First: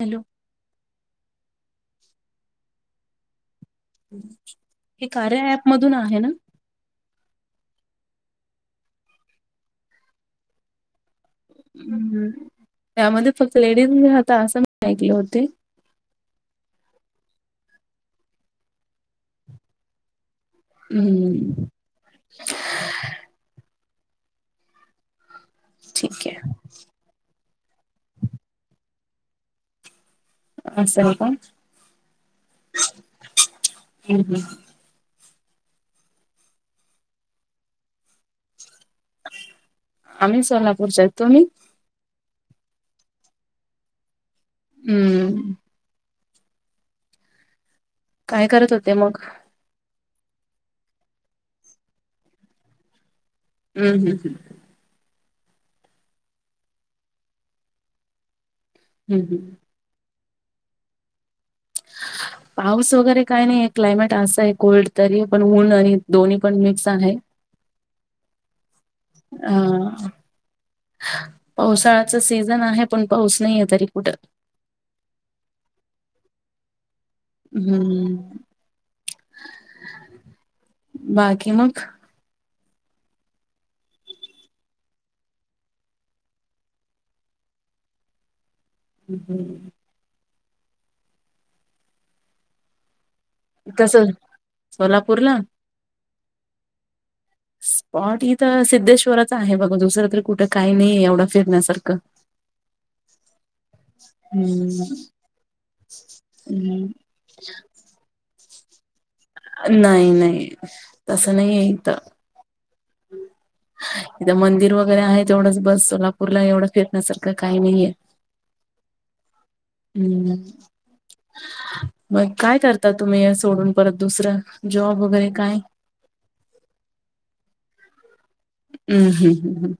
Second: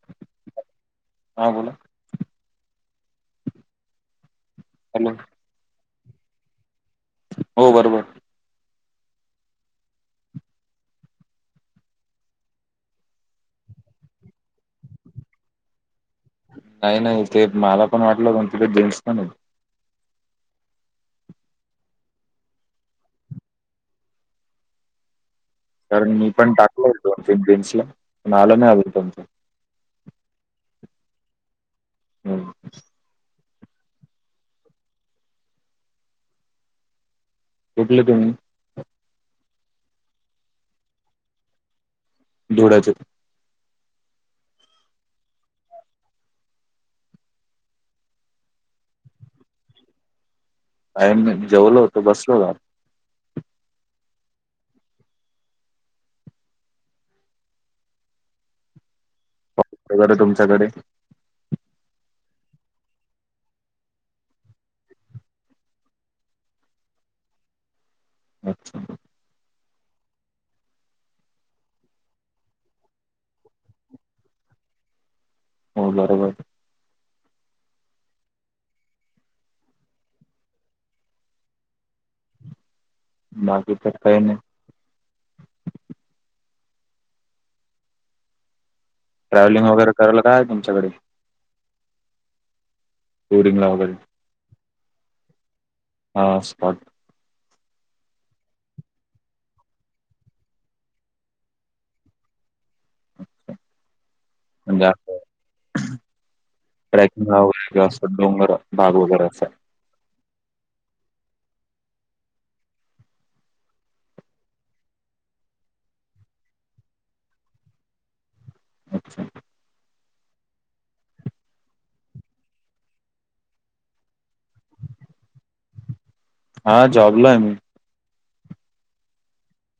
Hello. हा बोला. हे हॅलो कार्या ऍप मधून आहे ना. हो. बरोबर. ह् त्यामध्ये फक्त लेडीज राता असं मी ऐकले होते. नाही. नाही. ते मला पण वाटलंण तिथे जेंट्स पण आहेत. हम्. कारण ठीक मी आहे पण टाकल होतो बेन्स ला पण आलं नाही आव तमचं अ का हम् हम तुठलं तु्ही आम्ही सोनापूच्या तुमही ोडचं हम्म काय करत होते मग आणिम जेवलो होतो बसलो बा हम् हम् ह हम् ह कॉल वगैरे तुमच्याकडे ह पाऊस वगैरे काय नाही आहे क्लायमेट असं आहे कोल्ड तरी पण ऊन आणि दोन्ही पण मिक्स आहे [inaudible] अच्छा हा पावसाळ्याच सीझन आहे पण पाऊस नाही आहे तरी कुठं हो बरोबर हम्म बाकी मग बाकी तर काय नाही ट्रॅव्हलिंग वगैरेरायल काय तुमकडे टुरिंगला कस वगैरे सोलापूरला हां स्पॉट स्पॉट हिथ सिद्धेश्वरच आहे बघ दुसरं तरी कुठं काही नाही एवढं फिरण्यासारखं म्हणजे हम् असं हम् गाव व असं डोंगर भाग वगैरे असं नाही नाही तसं नाही येत हम् इथ मंदिर वगैरे आहे तेवढंच बस सोलापूरला एवढं फिरण्यासारखं काही नाहीये अच्छा हम्म मग काय करता तुम्ही या सोडून परत दुसरं जॉब वगैरे काय हा जॉबलो आहे मी हम् हम् हम् ह्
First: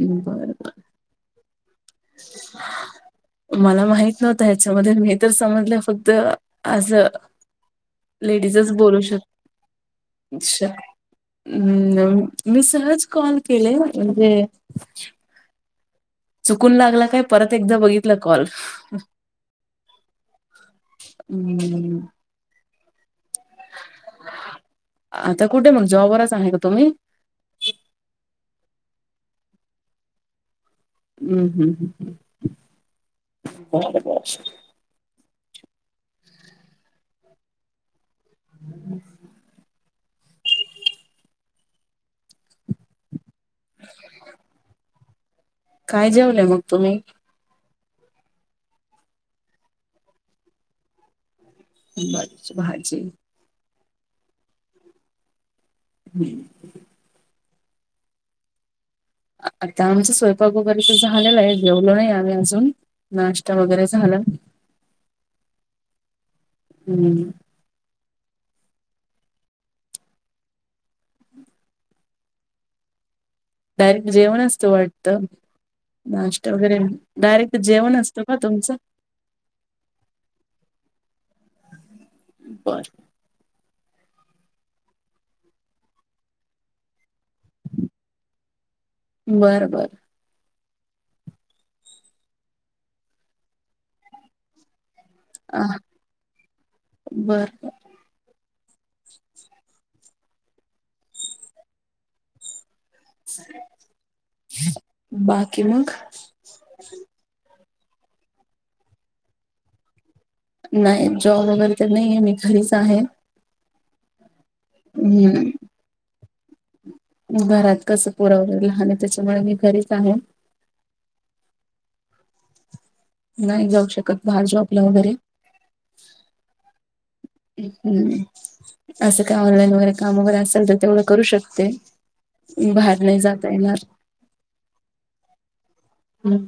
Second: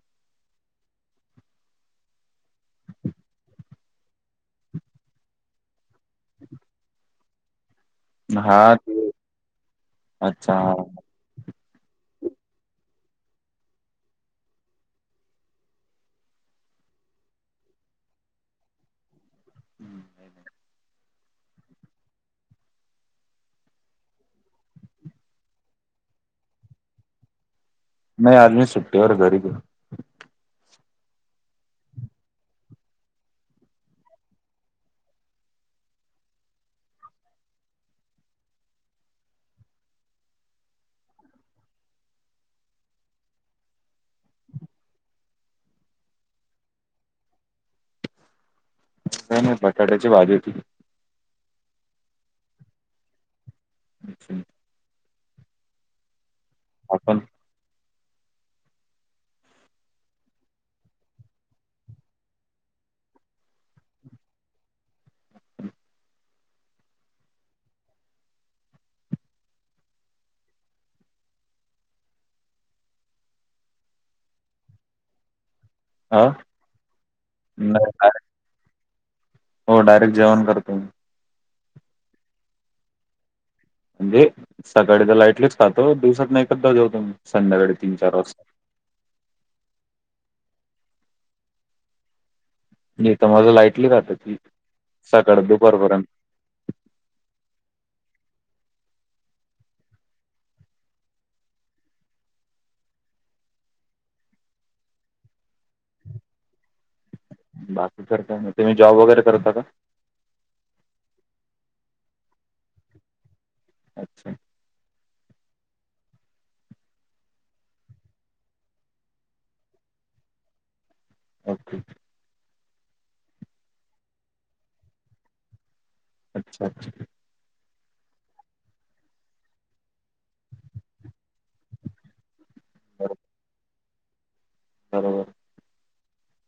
ह् बर बर मला माहित नव्हतं ह्याच्यामध्ये मी तर समजलं फक्त आज लेडीजच हा बोलू ते शकत अच्छा हम् मी सहज कॉल केले म्हणजे चुकून लागला काय परत एकदा बघितलं कॉल हम्म आता कुठे मग जॉबरच आहे का तुम्ही नाही आलमी सुट्टीवरऔर घरी हम्म हम्म ह् ह बरोबर बम् [inaudible] काय जेऊनय मग तुम्ही नाही नाही बटाट्याची भाजी होती बर श भाायज अच्छा ह. आपण. आता आमचं स्वयंपाकोगरीच झालेलं आहे, जेवलो नाही आम्ही अजून नाश्ता वगैरे झाला. हम्म. डायरेक्ट जेवण असतो वाटत हा नाष्ट्त, वगैरे डायरेक्ट नाही जेवण असतो. डायरेक्ट होतुमच [inaudible] हो डायरेक्ट जेवण करतो. बस. म्हणजे सकाळी तर लाईटलीच खातो. दिवसात नाही, एक द देऊ तुम्ही संध्याकाळी तीन चार वाजता. बरं बर. नाही तर माझ लाईटली जात, ती सकाळ आ दुपारपर्यंत. बर. बाकी मग. बाकी सर का नाही तुम्ही, जॉब वगैरे करता का? नाही जॉब वगैरे तर नाही, आहे मी घरीच आहे. अच्छा. हम्म. घरात कसं पुरवलेल आणि त्याच्यामुळे मी घरीच आहे. ओकेे. नाही जाऊ शकत, बाहेर जॉबला वगैरे अच्छा अच्छा. हम् असं काय ऑनलाईन वगैरे काम वगैरे, असेल तर तेमुळे करू शकत. ते बाहेर बरोबर. नाही, जात येणार. बरोबर. हम्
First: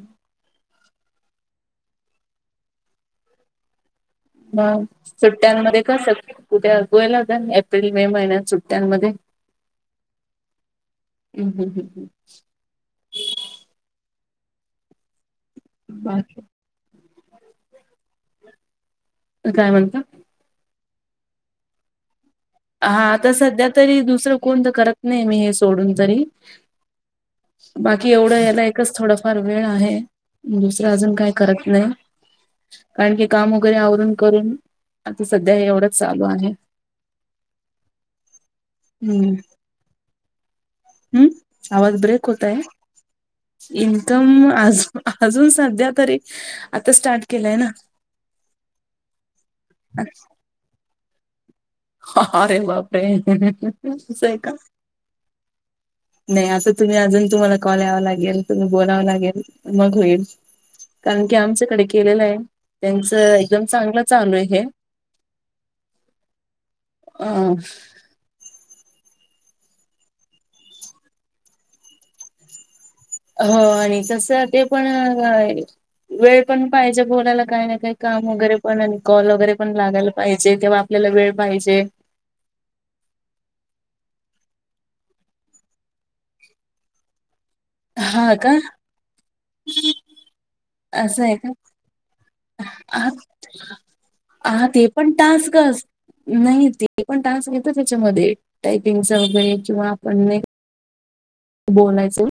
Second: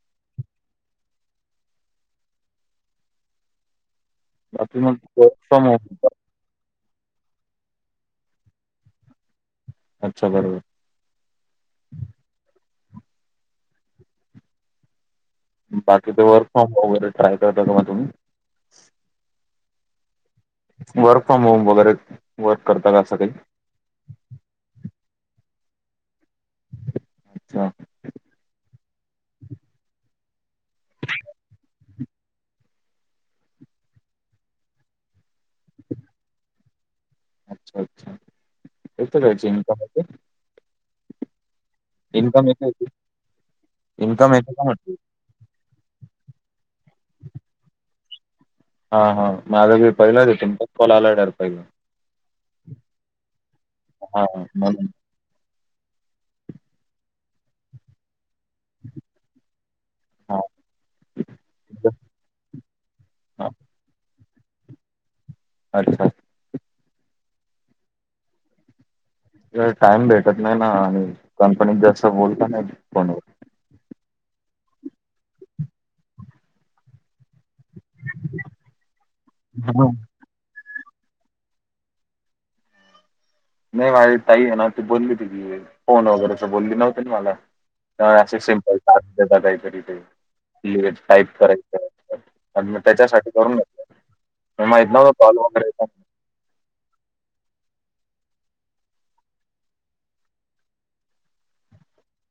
बाकी मग वर्क फ्रॉम सुट्ट्यांमध्ये होम कसं कुठे गोयला, एप्रिल मे महिन्यात सुट्ट्यांमध्ये. अच्छा बरोबर. हम् हमं हमं हं. हम्म. बाकीच वर्क बाकी फ्रॉम वगैरे, ट्राय करत का तुम्ही. काय म्हणता. वरफ होबगर. हा तर सध्या तरी दुसरं कोण तर, करत नाही मी हे सोडून तरी. अच्छा बाकी एवढं याला एकच, थोडाफार वेळ आहे. दुसरं अजून, काही करत नाही. कारण की काम वगैरे आवरून करून, आता सध्या एवढंच चालू आहे. अच्छा अच्छा, यत रच इ काचे. हम्म आवाज ब्रेक इन्कम होतय, येते याची? इन्कम इनकम येते का आज म्हटलं? अजून सध्या तरी आता, स्टार्ट केलंय ना हा हा माझंवी पहिलं ते तुमच्या, कोलालाडर पहिला हा अरे बापे हां, आहे हां. का? म्हणून. नाही असं तुम्ही अजून तुम्हाला कॉल यावा लागेल, तुम्ही बोलावं लागेल मग होईल. हां, कारण की आमच्याकडे तुमचं केलेलं आहे त्यांचं, हां. एकदम चांगलं चालू आहे हे. अच्छा. ह टाइम भेटत नाही ना आणि कंपनीत जास्त बोलता नाही फोन. हो आणि तसं ते पण. वेळ पण पाहिजे बोलायला काही, ना काही काम वगैरे पण आणि कॉल वगैरे. पण हां. लागायला पाहिजे तेव्हा, आपल्याला वेळ पाहिजे. नाही माझी ताई आहे ना्हती बोलली, तिझी फोन वगैरेच बोलली नव्हती ना मला. काय हा असे का सिम्पल काहीतरी ते असं टाईप आहे का करायचं मी हा त्याच्यासाठी करून घेत म हा, म ते इतदा पण टास्क पालूगैर नाही ते पण टान्स्क घेत त्याच्यामध्ये टायपिंगच वगैरे किंवा आपण बोलायचं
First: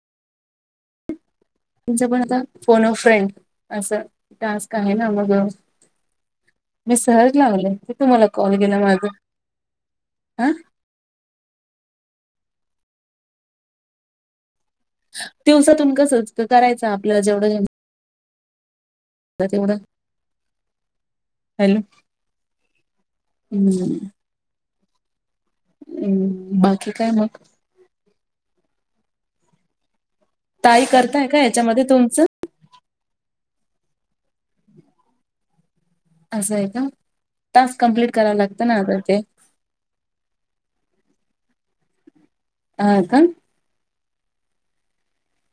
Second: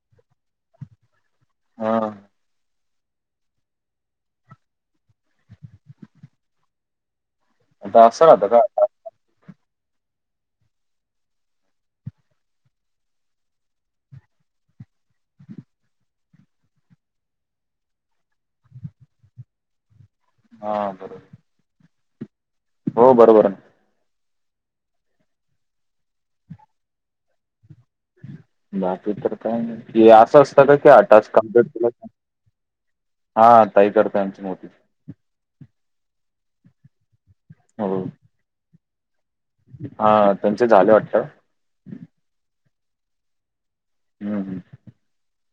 म्हणून. तुमचं हां. पण आता फोन ऑफ फ्रेंथ असं टास्क आहे ना मग मी सहज लावले आता तुम्हाला असं राहतं कॉल का? केला माझ ह दिवसातून कस करायचं आपल्याला जेवढंेव तेवढं हा बरोबर हॅलो हो बर ह हम्म बाकी काय मग बाकी तर काय नाही असं असतं का ताई कि करताय आताच का याच्यामध्ये कला तुमचं हा ताही करतय आमची मोठी असं आहे का टास्क हो कम्प्लीट कराव लागतं ना आता ते हा त्यांचे झाले वाटत अ का हम्म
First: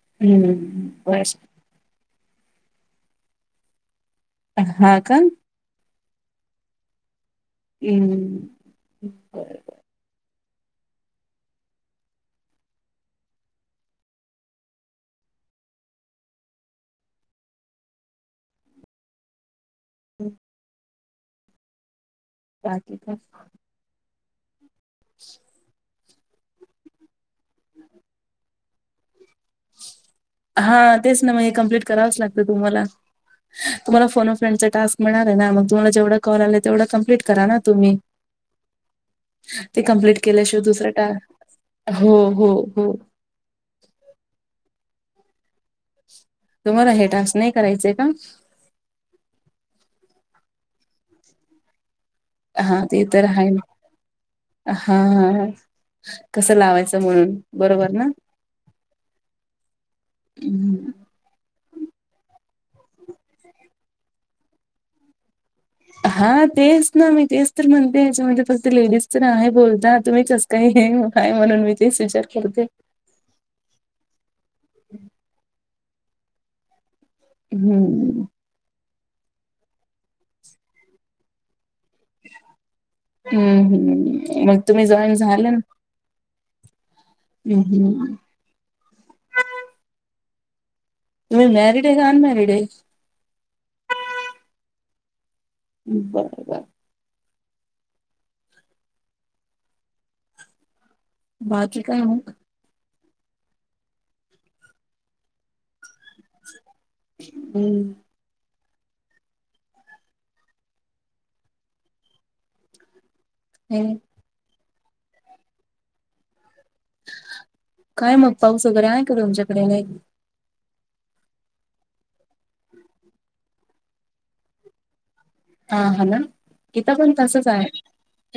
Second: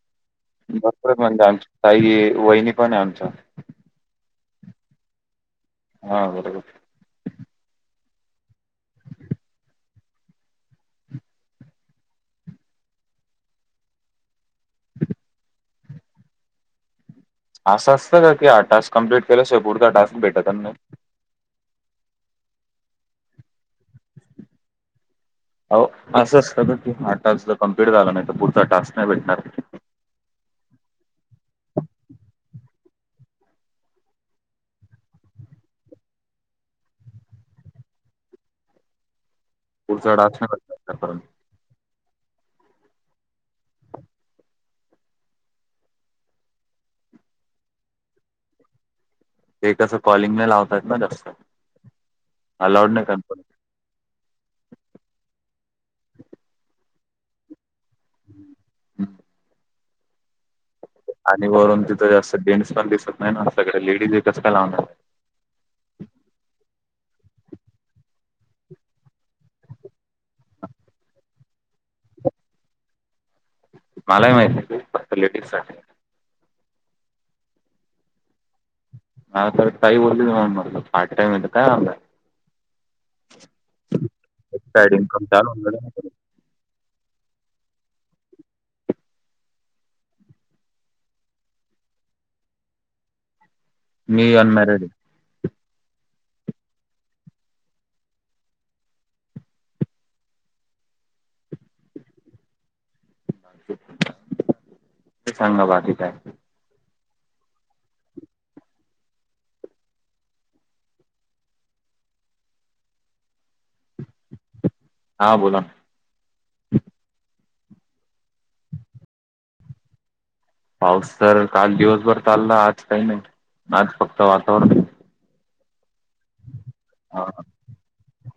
हम्म बरच बर म्हणजे आमची काही वहिनी पण आहे आमचा हा का हां बरोबर हम् असं असतं का की टास्क कं्प्लीट केल्या शिय पुरता टास्क भेटत नाही काची का [inaudible] हो असं असत का ते हा टास्क जर कम्प्लीट झाला नाही तर पुढचा टास्क नाही भेटणार हा तेच ना मग हे कम्प्लीट करावच लागतं तुम्हाला तुम्हाला फोन ओ फ्रेंड चा टास्क मिळालाय ना मग तुम्हाला जेवढा कॉल आला तेवढ कमप्लीट करा ना तुम्ही ते पुढचा कंप्लिट टास्क नाही केल्याशिवाय दुसरा भेटणार परत टास्क हो हो हो तुम्हाला हे टास्क नाही करायचय का ते कसं कॉलिंग नाही लावतात ना जास्त हा अलाउड ते नाही तर कंपनी आहे हा कसं लावायचं म्हणून बरोबर ना हं. हं आणि वरून तिथं जास्त जेन्टस पण दिसत नाही ना सगडे लेडीज कस काय लावणार आहे हा तेच ना मी तेच तर म्हणते याच्यामध्ये फक्त लेडीज तर आहे बोलता तुम्ही कसे नाही नाही काय म्हणून मी तेच विचार करते मलाही माहिती आहे फक्त लेडीज साठी आहे हम्म हा तर ताई बोलली मला पार्ट टाईम येत का आम हम्म हम्म मग तुम्ही साईड जॉईन इन्कम चालू झालं ना होऊन जाईल. हम् हम तुम्ही मॅरिड आहे का अनमॅरिड आहे मी अनमॅरेड ् बर बर बाकी काय मग ते सांग ना बाकी काय हम्म [inaudible] हां बोला काय मग पाऊस वगैरे आहे का तुमच्याकडे नाही पाऊस तर काल दिवसभर चालला आज काही नाही आज फक्त वातावरण आहे हा ह ना इथ पण तसच आहे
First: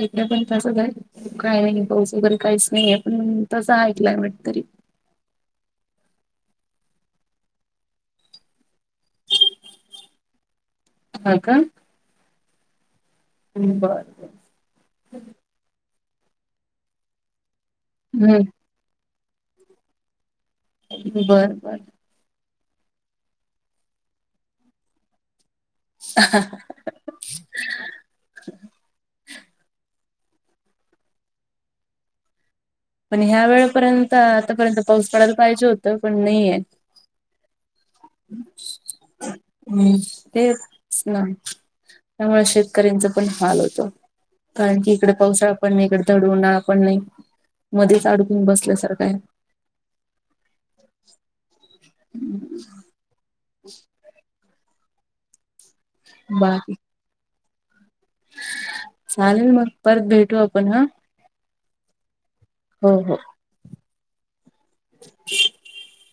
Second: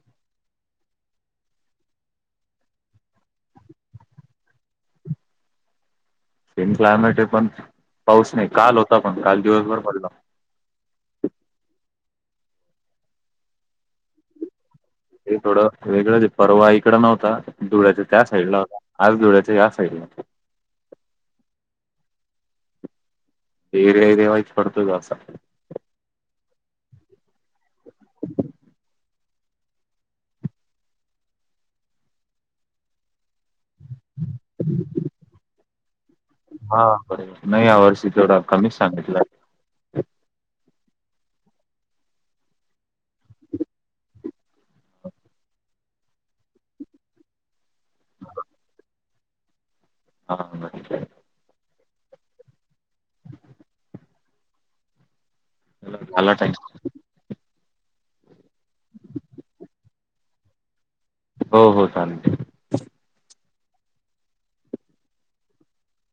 इकडं पण तसंच आहे काय नाही पाऊस वगैरे काहीच नाही आहे पण तसं ऐकलंय वाट तरी सेम क्लायमेट आहे पण पाऊस नाही काल होता पण काल दिवसभर पडला ह का बरं हे थोडं वेगळंच परवा इकड नव्हता धुळ्याच्या त्या हं, साइड ला होता आज धुळ्याच्या या साईडला बर बर एरिया एरिया वाइज पडतोच असा ह ह हा [unintelligible] पण ह्या वेळेपर्यंत आतापर्यंत पाऊस पडायला पाहिजे होत तर पण नाही येत हा बरोबर नाही या वर्षी तेवढा कमीच सांगितलं हम तेच ना त्यामुळे शेतकऱ्यांच पण हाल होत कारण की इकडे पावसाळा पण नाही इकडे धड उन्हाळा पण नाही मध्येच अडकून बसल्यासारख आहे हा ह हम्म [unintelligible] झाला टाईम बाकी चालेल मग परत भेटू आपण हा हो हो चालेल ठिक हो हो [unintelligible]